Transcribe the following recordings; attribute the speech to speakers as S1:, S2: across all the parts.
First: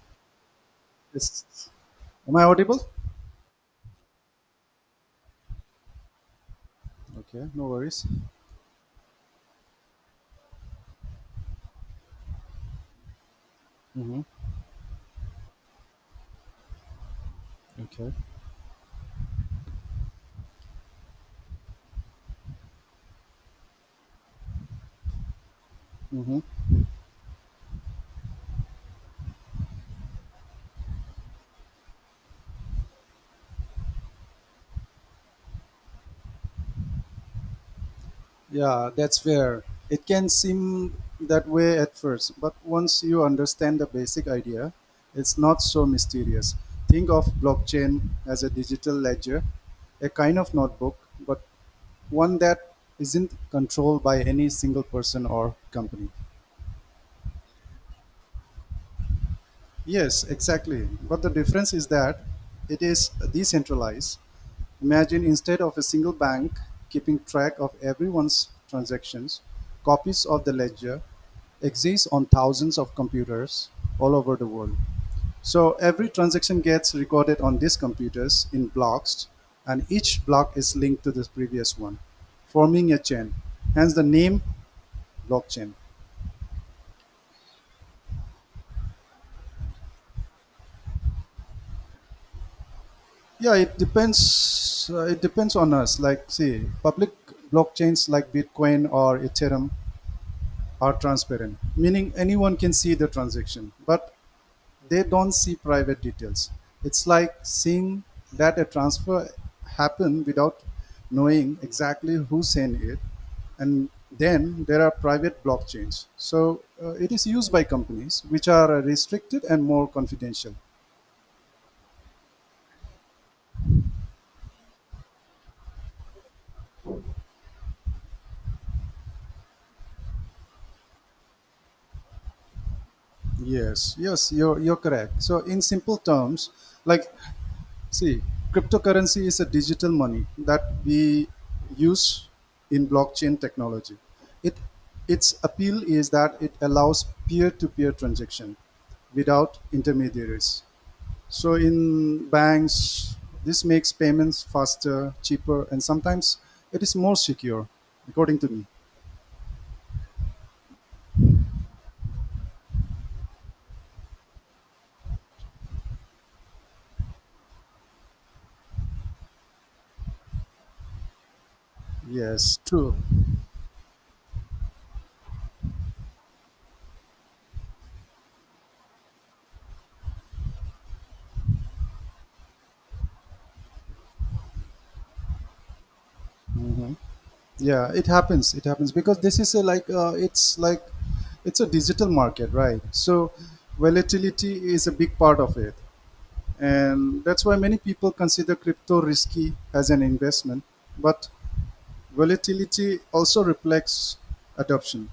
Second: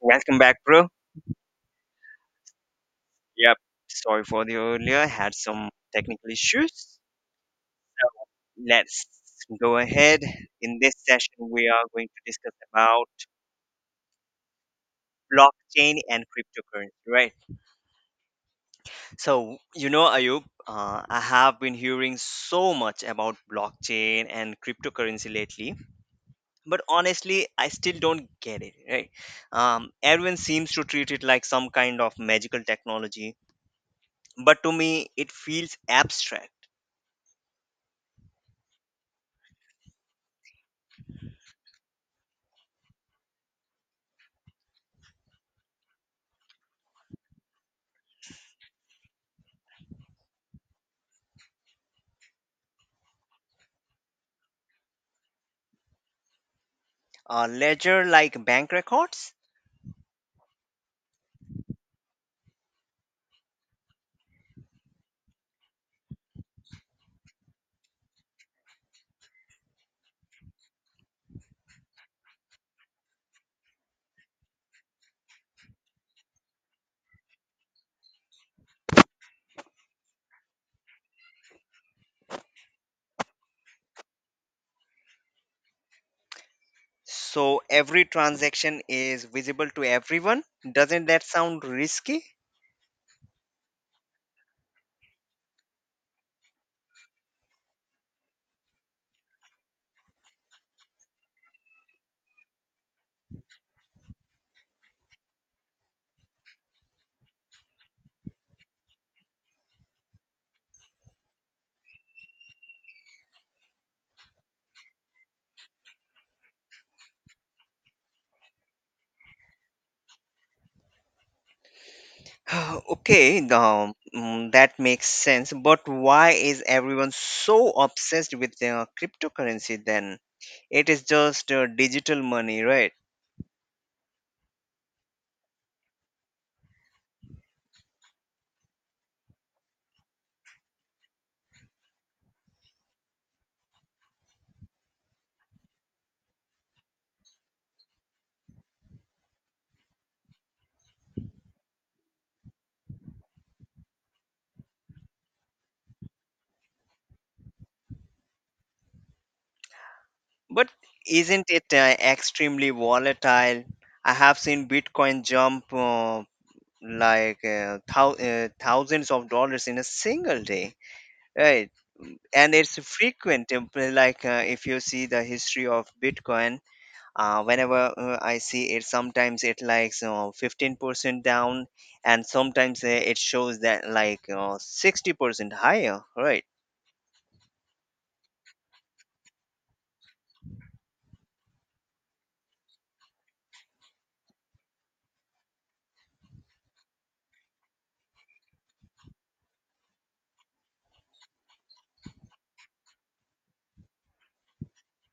S1: Welcome back, bro.
S2: Yes. Am I audible?
S1: Yep. Sorry for the earlier. I had some technical issues.
S2: Okay, no worries.
S1: So let's go ahead. In this session, we are going to discuss about
S2: hmm
S1: blockchain and cryptocurrency, right?
S2: Okay.
S1: So Ayub, I have been hearing so much about blockchain and cryptocurrency lately,
S2: hmm
S1: but honestly, I still don't get it, right? Everyone seems to treat it like some kind of magical technology, but to me, it feels abstract.
S2: Yeah, that's fair. It can seem that way at first, but once you understand the basic idea, it's not so mysterious. Think of blockchain as a digital ledger, a kind of notebook, but one that isn't controlled by any single person or company.
S1: A ledger like bank records?
S2: Yes, exactly. But the difference is that it is decentralized. Imagine instead of a single bank keeping track of everyone's transactions, copies of the ledger exist on thousands of computers all over the world. So every transaction gets recorded on these computers in blocks, and each block is linked to the previous one, forming a chain, hence the name blockchain.
S1: So every transaction is visible to everyone. Doesn't that sound risky?
S2: Yeah, it depends. It depends on us. Like, see, public blockchains like Bitcoin or Ethereum are transparent, meaning anyone can see the transaction, but they don't see private details. It's like seeing that a transfer happen without knowing exactly who sent it, and then there are private blockchains. So it is used by companies which are restricted and more confidential.
S1: Okay, that makes sense, but why is everyone so obsessed with the cryptocurrency then? It is just digital money, right?
S2: Yes, yes, you're correct. So in simple terms, like, see, cryptocurrency is a digital money that we use in blockchain technology. It, its appeal is that it allows peer-to-peer transaction without intermediaries. So in banks, this makes payments faster, cheaper, and sometimes it is more secure, according to me.
S1: But isn't it extremely volatile? I have seen bitcoin jump like thousands of dollars in a single day, right? And
S2: Yes,
S1: it's
S2: true.
S1: frequent. If you see the history of bitcoin, whenever I see it, sometimes it like 15% down, and sometimes it shows that like 60% higher, right?
S2: Mhm. Yeah, it happens because this is a like it's like it's a digital market, right? So volatility is a big part of it, and that's why many people consider crypto risky as an investment. But volatility also reflects adoption,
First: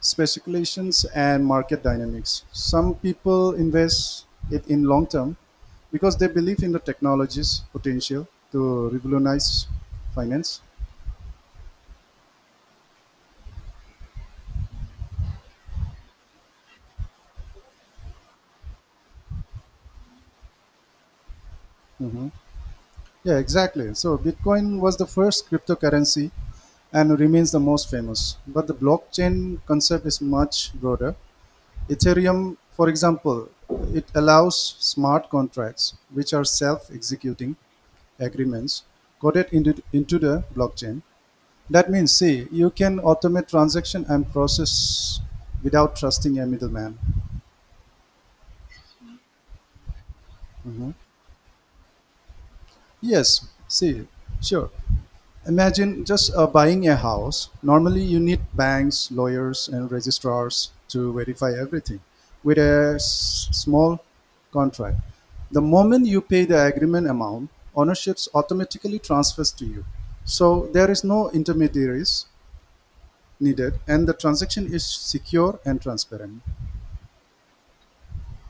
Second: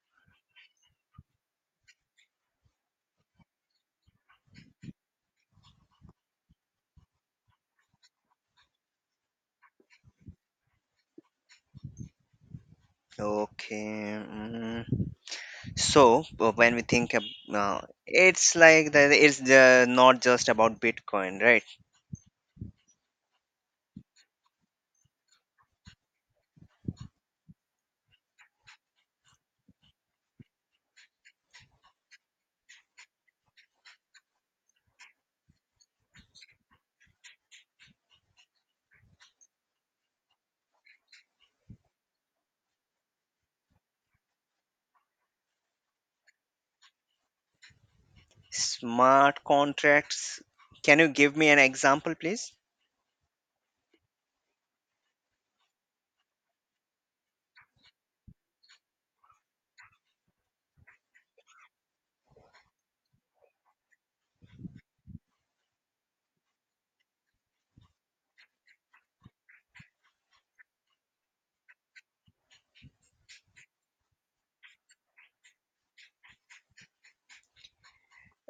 S2: speculations and market dynamics. Some people invest it in long term because they believe in the technology's potential to revolutionize finance.
S1: Okay. Mm. So when we think ab- it's like, not just about bitcoin, right?
S2: Mhm. Yeah, exactly. So Bitcoin was the first cryptocurrency and remains the most famous. But the blockchain concept is much broader. Ethereum, for example, it allows smart contracts, which are self executing agreements, coded into the blockchain. That means, see, you can automate transaction and process without trusting a middleman.
S1: Smart contracts,
S2: Mhm.
S1: can you give me an example, please?
S2: Yes, see, sure. Imagine just buying a house. Normally, you need banks, lawyers, and registrars to verify everything. With a small contract, the moment you pay the agreement amount, ownership automatically transfers to you. So there is no intermediaries needed, and the transaction is secure and transparent.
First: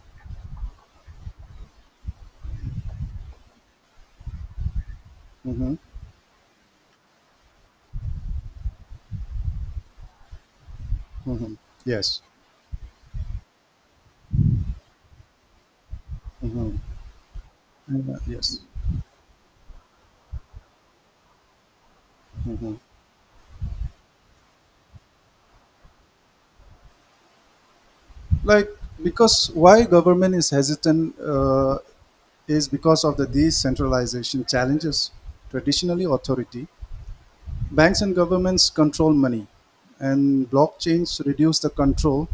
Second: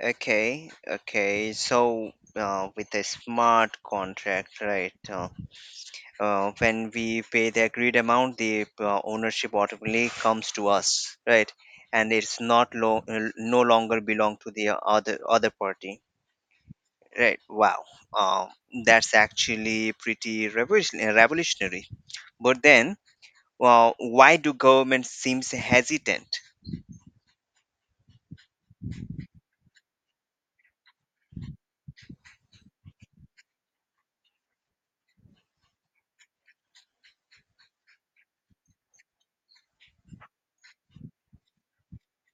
S1: Okay, okay. So, with a smart contract, right?
S2: hmm
S1: When we pay the agreed amount, the ownership automatically comes to us, right?
S2: hmm
S1: And
S2: Yes.
S1: it's not lo- no longer belong to the other party,
S2: hmm
S1: right? Wow, um,
S2: yes.
S1: that's actually pretty revolutionary. But
S2: Mhm.
S1: then, well, why do government seems hesitant?
S2: Like, because why government is hesitant is because of the decentralization challenges. Traditionally authority, banks and governments control money, and blockchains reduce the control.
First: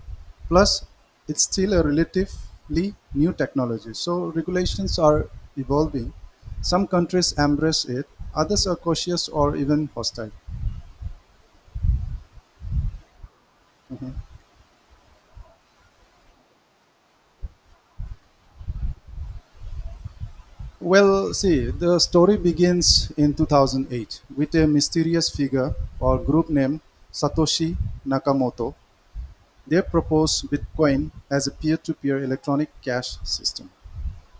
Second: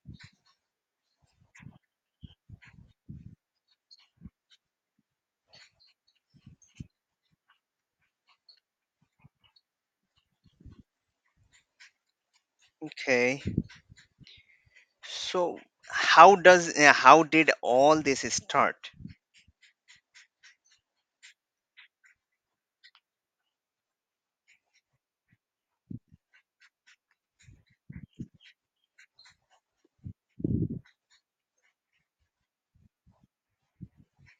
S2: Plus, it's still a relatively new technology, so regulations are evolving. Some countries embrace it, others are cautious or even hostile.
S1: Okay,
S2: Mm-hmm.
S1: so how did all this start?
S2: Well, see, the story begins in 2008 with a mysterious figure or group named Satoshi Nakamoto. They proposed Bitcoin as a peer to peer electronic cash system.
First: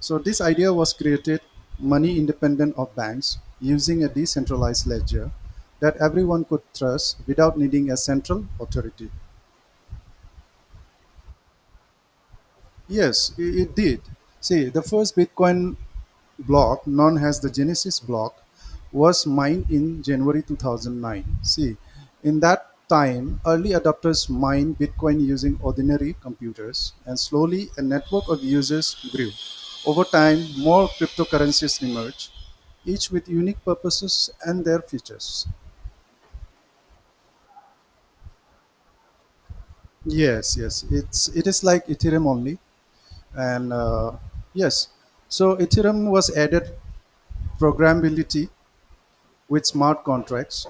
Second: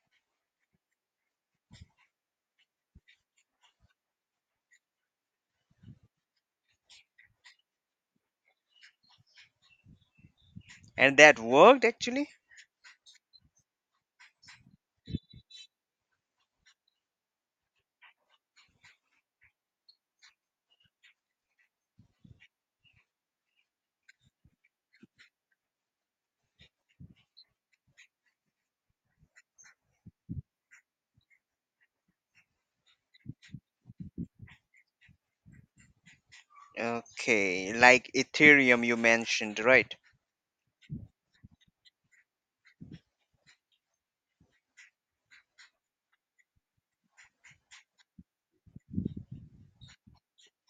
S2: So, this idea was created money independent of banks using a decentralized ledger that everyone could trust without needing a central authority.
S1: And that worked actually?
S2: Yes, it did. See, the first Bitcoin block, known as the Genesis block, was mined in January 2009. See, in that time, early adopters mined Bitcoin using ordinary computers, and slowly a network of users grew. Over time, more cryptocurrencies emerged, each with unique purposes and their features.
S1: Okay, like Ethereum you mentioned, right?
S2: Yes, yes, it is like Ethereum only, and yes, so Ethereum was added programmability with smart contracts.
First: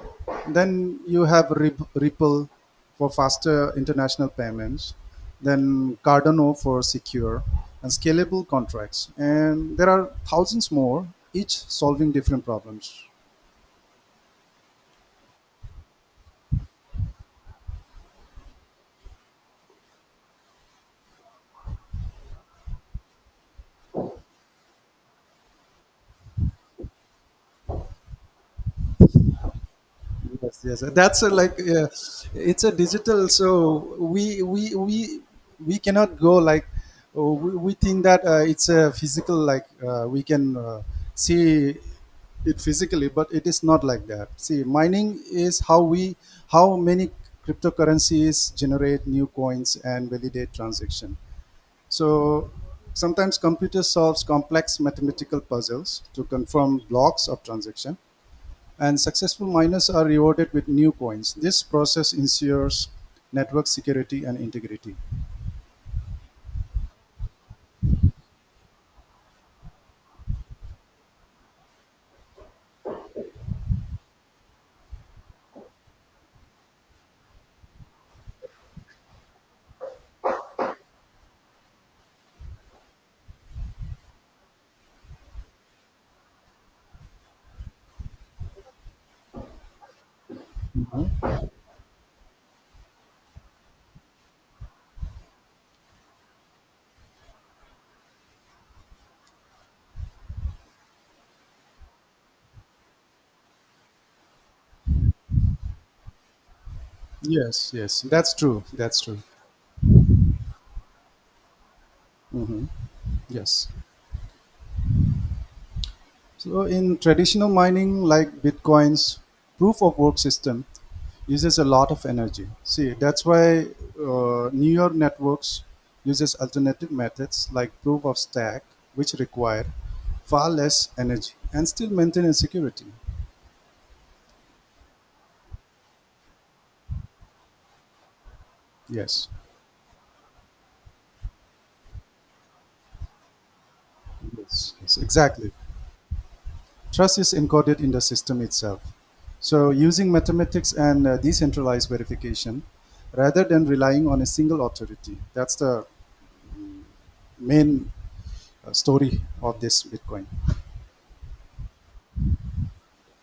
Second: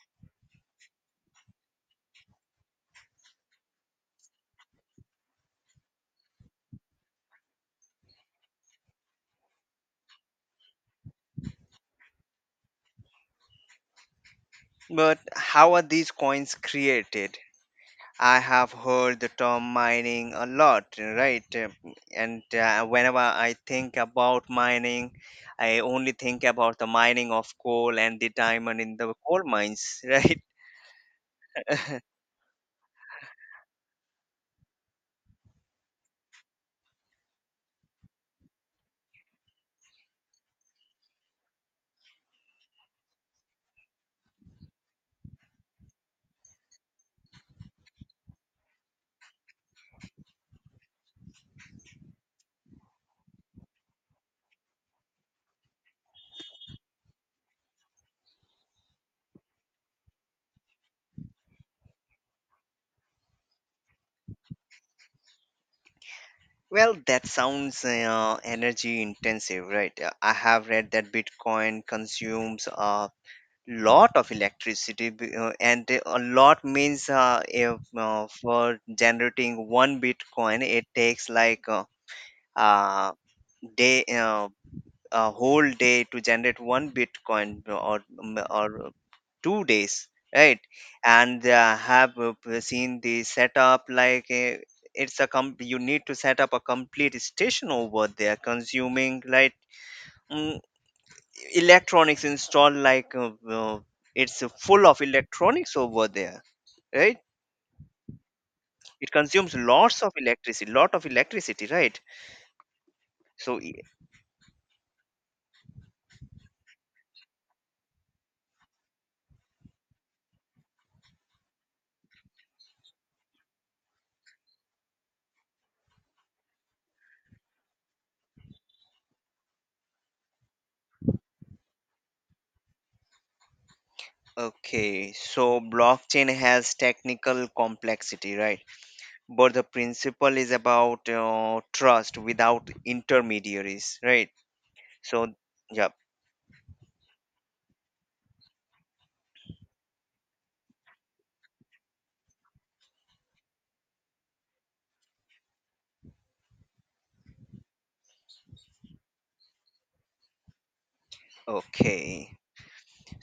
S2: Then you have Ripple for faster international payments, then Cardano for secure and scalable contracts. And there are thousands more, each solving different problems.
S1: But how are these coins created? I have heard the term mining a lot, right? And whenever I think about mining, I only think about the mining of coal and the diamond in the coal mines, right?
S2: Yes, yes, that's a, like it's a digital, so we cannot go like, oh, we think that it's a physical, like we can see it physically, but it is not like that. See, mining is how we how many cryptocurrencies generate new coins and validate transaction. So sometimes computer solves complex mathematical puzzles to confirm blocks of transaction, and successful miners are rewarded with new coins. This process ensures network security and integrity.
S1: Well, that sounds energy intensive, right? I have read that Bitcoin consumes lot of electricity b- and a lot means if, for generating one bitcoin it takes like uh, day a whole day to generate one bitcoin or 2 days, right? And seen the setup like you need to set up a complete station over there consuming like mm, electronics installed like it's full of electronics over there, right?
S2: Yes, yes, that's true. That's
S1: It
S2: true.
S1: consumes lots of electricity, lot of electricity, right?
S2: hmm
S1: so
S2: Yes.
S1: e-
S2: So in traditional mining, like Bitcoin's proof of work system, uses a lot of energy. See, that's why newer networks uses alternative methods like proof of stack, which require far less energy and still maintain security.
S1: okay, so blockchain has technical complexity, right?
S2: Yes.
S1: But the principle is about trust without intermediaries, right?
S2: Yes, yes,
S1: So
S2: exactly.
S1: yeah.
S2: Trust is encoded in the system itself. So, using mathematics and decentralized verification rather than relying on a single authority. That's the main story of this Bitcoin.
S1: Okay.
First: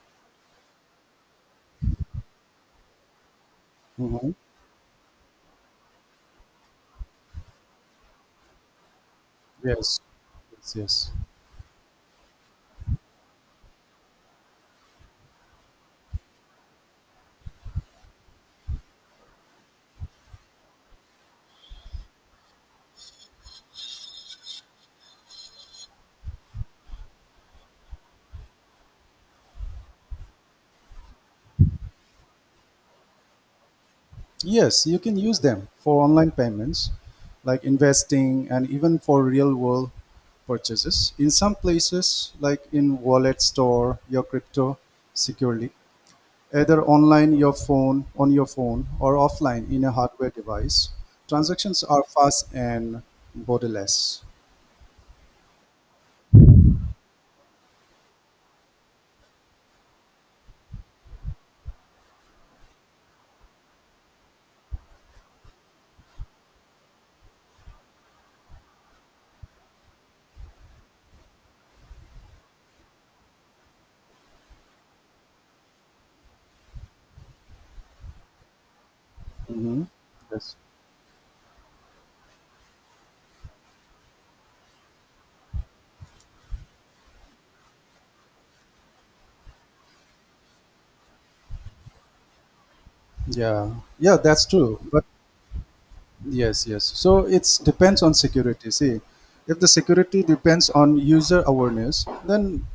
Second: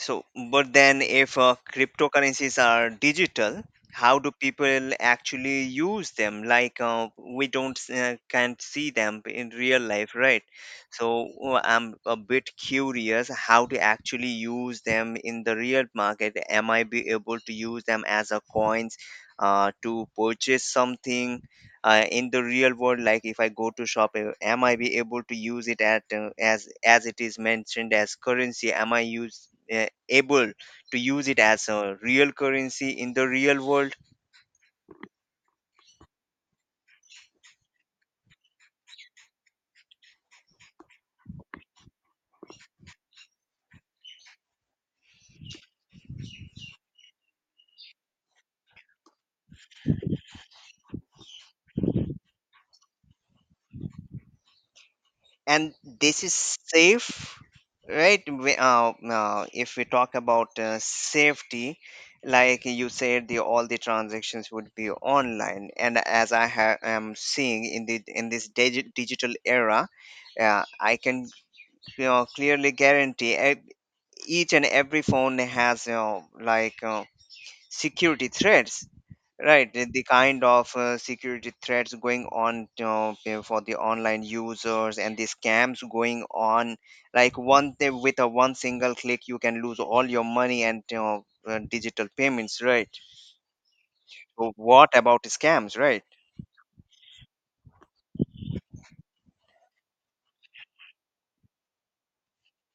S1: So, but then if cryptocurrencies are digital, how do
S2: Mhm.
S1: people actually use them? Like we don't s- can't see them in real
S2: Yes.
S1: life, right?
S2: Yes,
S1: So
S2: yes,
S1: I'm a bit curious how to actually use them in the real market. Am I be able to use them as a coins to purchase something in the real world? Like if I go to shop, am I be able to use it at as it is mentioned as currency? Am I use able to use it as a real currency in the real world?
S2: yes. You can use them for online payments, like investing, and even for real-world purchases. In some places, like in wallet store, your crypto securely. Either online your phone on your phone or offline in a hardware device, transactions are fast and borderless.
S1: And this is safe, right? If we talk about safety, like you said, the all the transactions would be online, and as I am seeing in the in this digital era, I can, you know, clearly guarantee each and every phone has, you know, like security threats. Right,
S2: hmm
S1: the kind
S2: Yes.
S1: of security threats going on, you for the online users and the scams going on. Like with a one single click, you can lose all your money and you digital payments. Right.
S2: Yeah. Yeah, that's
S1: So
S2: true.
S1: what
S2: But
S1: about scams? Right.
S2: yes, yes. So it's depends on security. See, if the security depends on user awareness, then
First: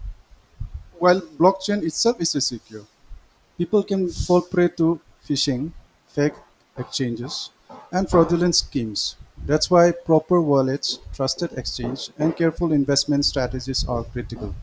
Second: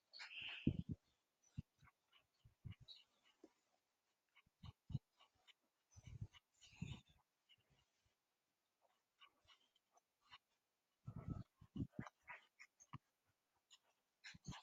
S2: while blockchain itself is secure. People can fall prey to phishing, fake exchanges, and fraudulent schemes. That's why proper wallets, trusted exchange, and careful investment strategies are critical.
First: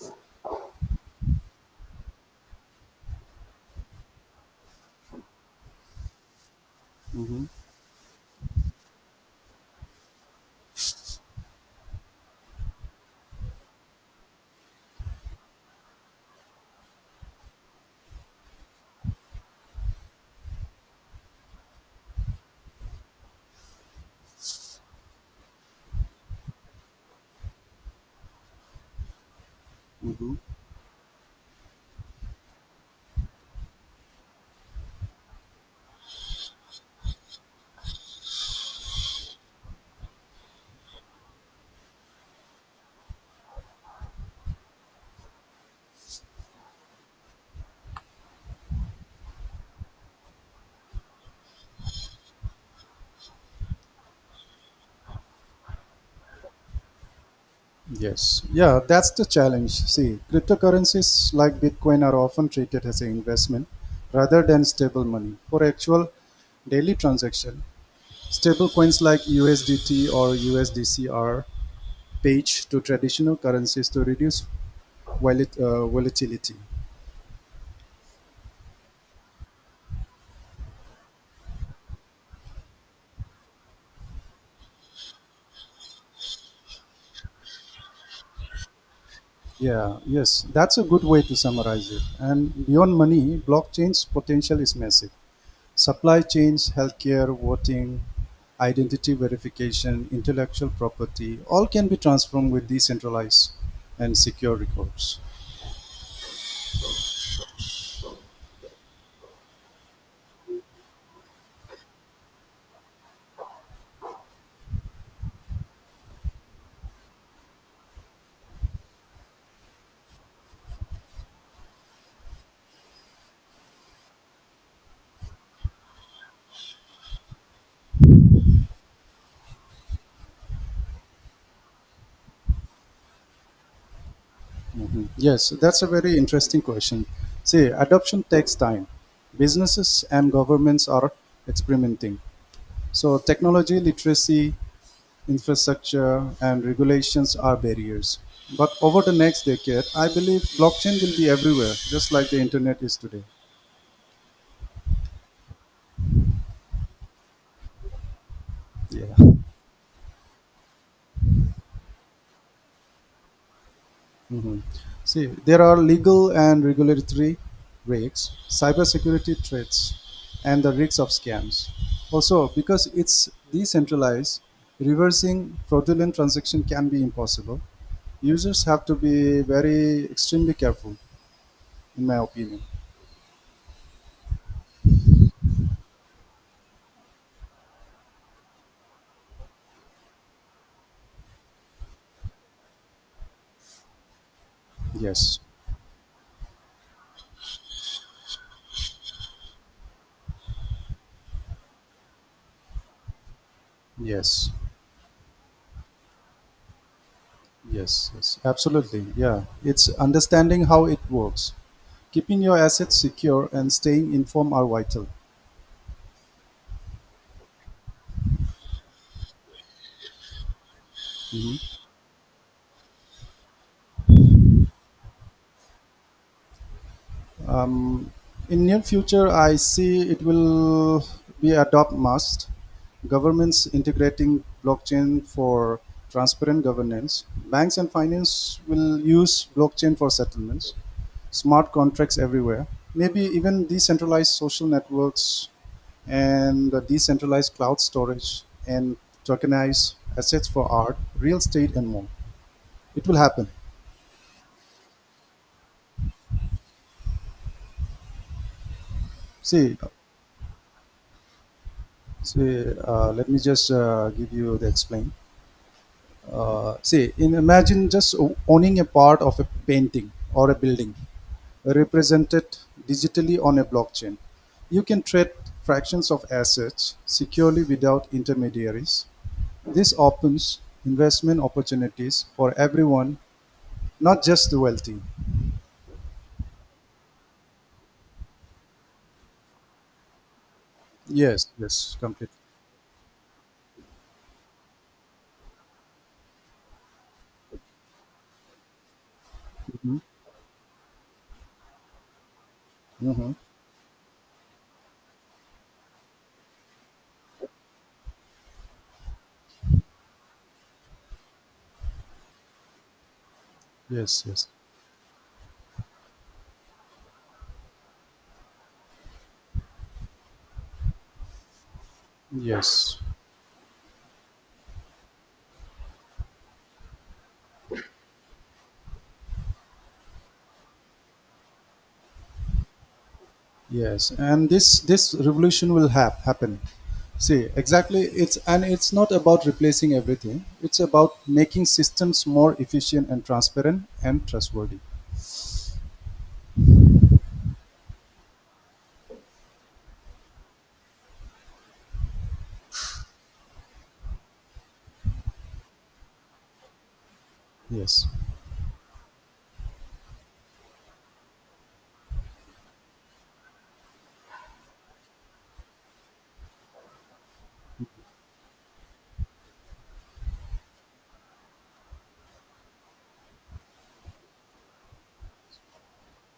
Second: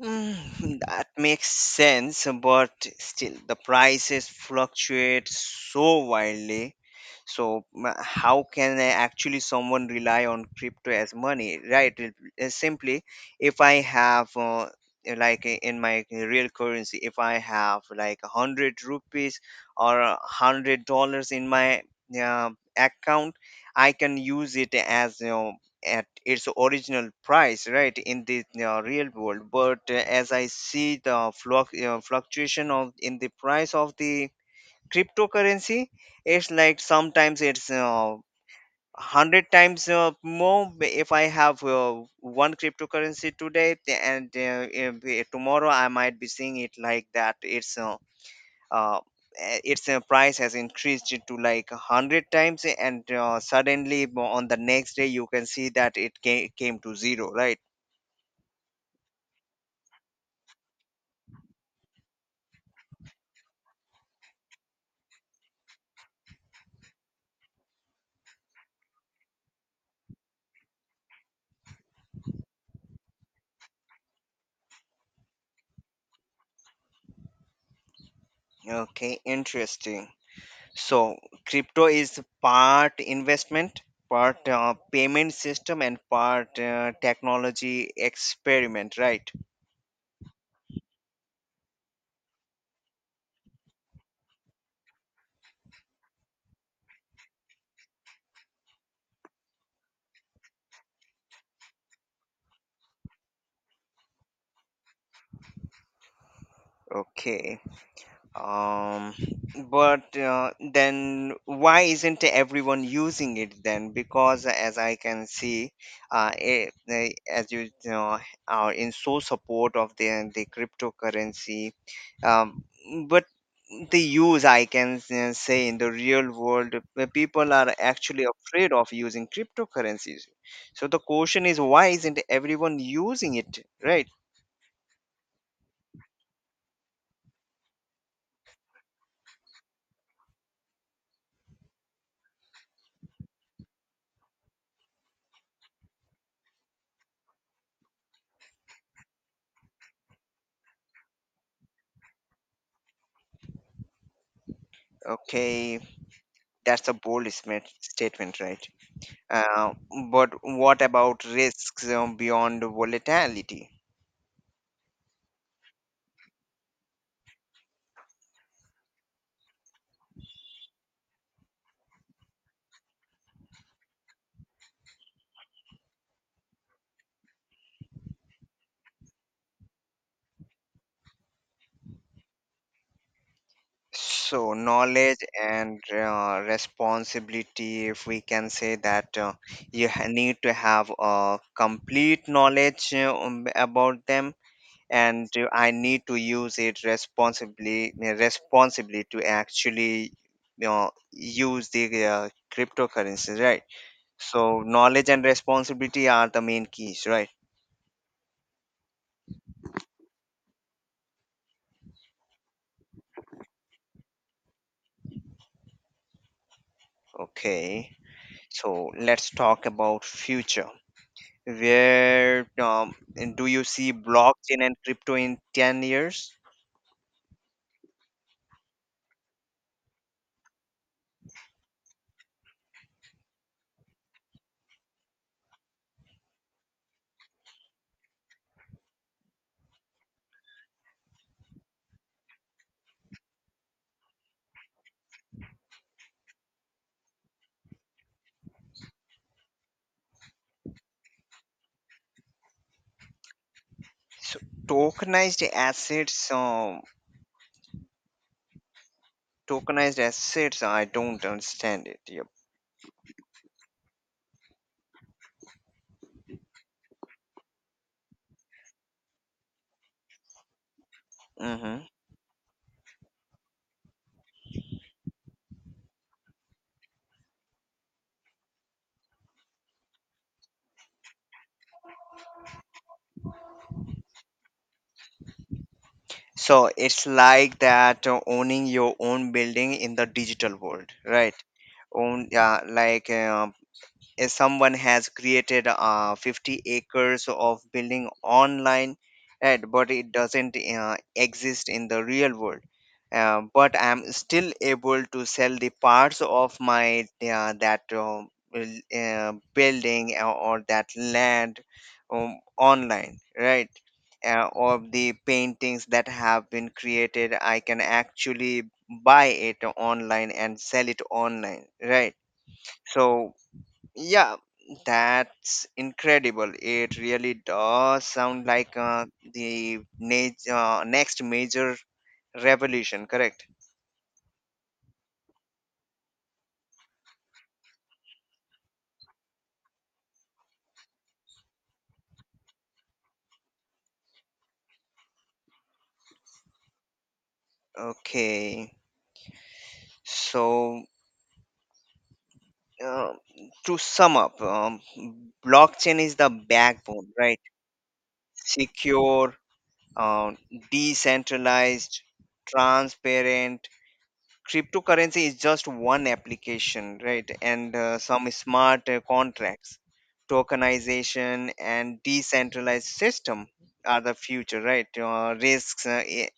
S1: Mm, that makes sense, but still the prices fluctuate so wildly.
S2: hmm
S1: How can I actually someone rely on crypto as money, right? Simply, if I have in my real currency, if I have like 100 rupees or $100 in my uh, account, I can use it as, you know, at its original price, right, in the real world. But uh, as
S2: hmm
S1: i see the fluctuation of in the price of the cryptocurrency, it's like sometimes it's 100 times more. If I have one cryptocurrency today th- and if, tomorrow I might be seeing it like that it's uh, its price has increased to like a 100 times, and suddenly on the next day you can see that it came to zero, right?
S2: Yes. Yeah, that's the challenge. See, cryptocurrencies like Bitcoin are often treated as an investment rather than stable money. For actual daily transaction, stable coins like USDT or USDC are page to traditional currencies to reduce volatility.
S1: Okay, interesting. So crypto is part investment, part payment system, and part technology experiment, right?
S2: Yeah, yes, that's a good way to summarize it. And beyond money, blockchain's potential is massive. Supply chains, healthcare, voting, identity verification, intellectual property, all can be transformed with decentralized and secure records.
S1: Okay. um but then, why isn't everyone using it then? Because as I can see, as you know, are in so support of the cryptocurrency. um but the use I can say in the real world, where people are actually afraid of using cryptocurrencies, so the question is why isn't everyone using it, right?
S2: Mhm. Yes, that's a very interesting question. See, adoption takes time. Businesses and governments are experimenting. So, technology literacy, infrastructure and regulations are barriers. But over the next decade, I believe blockchain will be everywhere, just like the internet is today.
S1: Okay, that's a bold statement, right?
S2: Yeah.
S1: Uh, but what about risks beyond volatility?
S2: Mhm. See, there are legal and regulatory risks, cybersecurity threats, and the risks of scams. Also, because it's decentralized, reversing fraudulent transaction can be impossible. Users have to be very extremely careful, in my opinion.
S1: So, knowledge and responsibility, if we can say that, need to have a complete knowledge about them, and
S2: Yes.
S1: I need to use it responsibly, responsibly to actually, you know, use the cryptocurrencies, right?
S2: Yes.
S1: So, knowledge and responsibility are the main keys, right?
S2: Yes, yes, absolutely. Yeah, it's understanding how it works. Keeping your assets secure and staying informed are vital.
S1: Okay. So let's talk about future.
S2: Mhm.
S1: Where do you see blockchain and crypto in 10 years?
S2: Um, in near future, I see it will be adopt must governments integrating blockchain for transparent governance. Banks and finance will use blockchain for settlements, smart contracts everywhere. Maybe even decentralized social networks and the decentralized cloud storage and tokenized assets for art, real estate, and more. It will happen.
S1: So tokenized assets, um,
S2: See,
S1: tokenized assets, I don't understand it. Yep.
S2: see let me just give you the explain. See, in imagine just owning a part of a painting or a building,
S1: Hmm.
S2: represented digitally on a blockchain. You can trade fractions of assets securely without intermediaries. This opens investment opportunities for everyone, not just the wealthy.
S1: So it's like that owning your own building in the digital world, right?
S2: Yes, yes,
S1: Own,
S2: completely.
S1: yeah, like if someone has created 50 acres of building online, right, but
S2: Mhm,
S1: it doesn't exist in the real world.
S2: mhm.
S1: But I'm still able to sell the parts of my that building, or that land, online, right?
S2: Yes, yes,
S1: Or the paintings that have been created, I can actually buy it online and sell it online, right?
S2: yes.
S1: So yeah, that's incredible. It really does sound like the next major revolution, correct?
S2: Yes, and this revolution will happen. See, exactly. It's, and it's not about replacing everything. It's about making systems more efficient and transparent and trustworthy.
S1: Okay. So, uh, to sum up, blockchain is the backbone, right?
S2: Yes,
S1: Secure, uh, decentralized, transparent. Cryptocurrency is just one application, right? And some smart contracts, tokenization, and decentralized system are the future, right? Risks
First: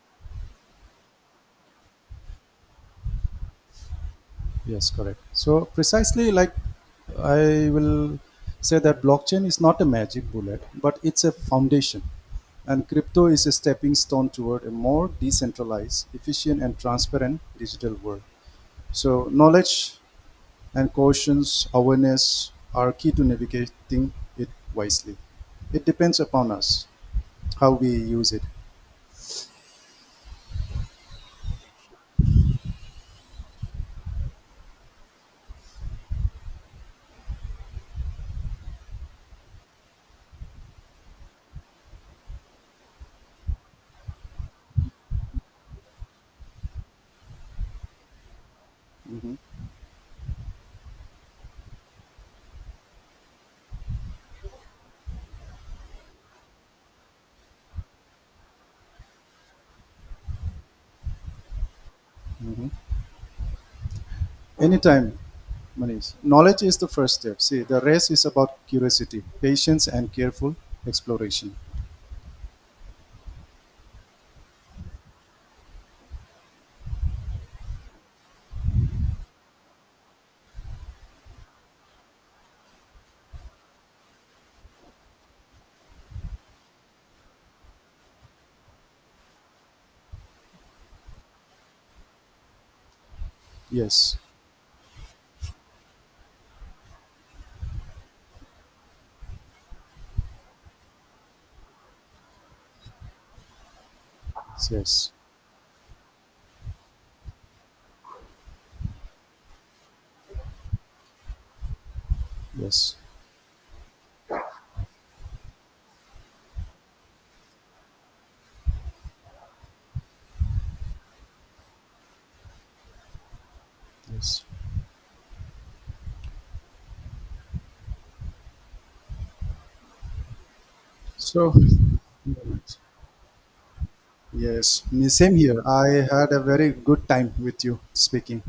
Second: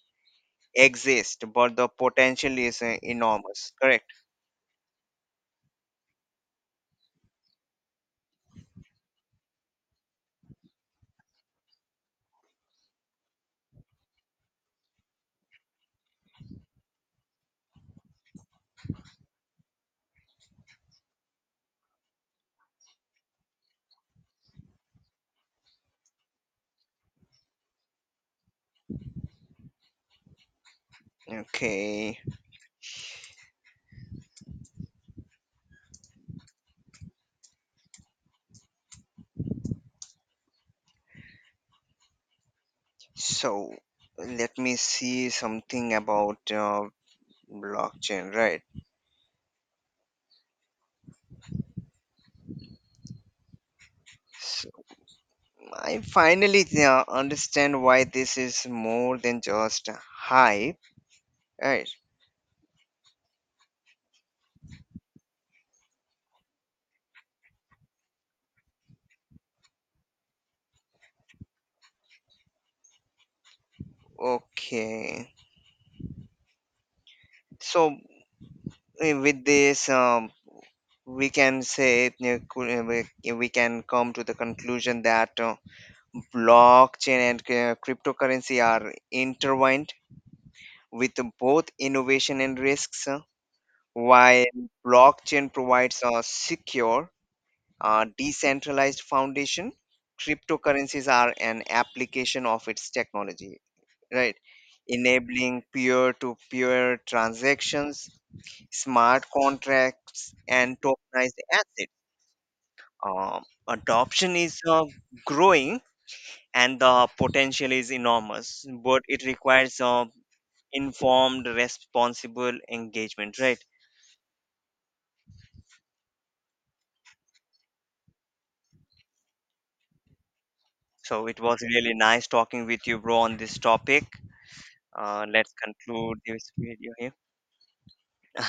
S1: exist, but the potential is enormous, correct?
S2: yes, correct. So precisely, like I will say that blockchain is not a magic bullet, but it's a foundation, and crypto is a stepping stone toward a more decentralized, efficient, and transparent digital world. So knowledge and conscious awareness are key to navigating it wisely. It depends upon us how we use it.
S1: Okay, so let me see something about blockchain, right?
S2: Mhm,
S1: So I finally understand why this is more than just hype, right?
S2: mhm. Anytime, Manish. Knowledge is the first step. See, the rest is about curiosity, patience, and careful exploration.
S1: Okay. So with this, we can say eh, cou- eh, we can come to the conclusion that blockchain and cryptocurrency are intertwined with both innovation and risks.
S2: Yes,
S1: While blockchain provides a secure, decentralized foundation, cryptocurrencies are an application of its technology, right?
S2: yes,
S1: Enabling peer-to-peer transactions, smart contracts, and tokenized assets.
S2: yes,
S1: Adoption is growing, and the potential is enormous, but it requires informed, responsible engagement, right?
S2: yes.
S1: So it
S2: So,
S1: was really nice talking with you, bro, on this topic.
S2: yes, same
S1: Let's
S2: here. I
S1: conclude
S2: had a
S1: this
S2: very
S1: video
S2: good
S1: here.
S2: time with you speaking.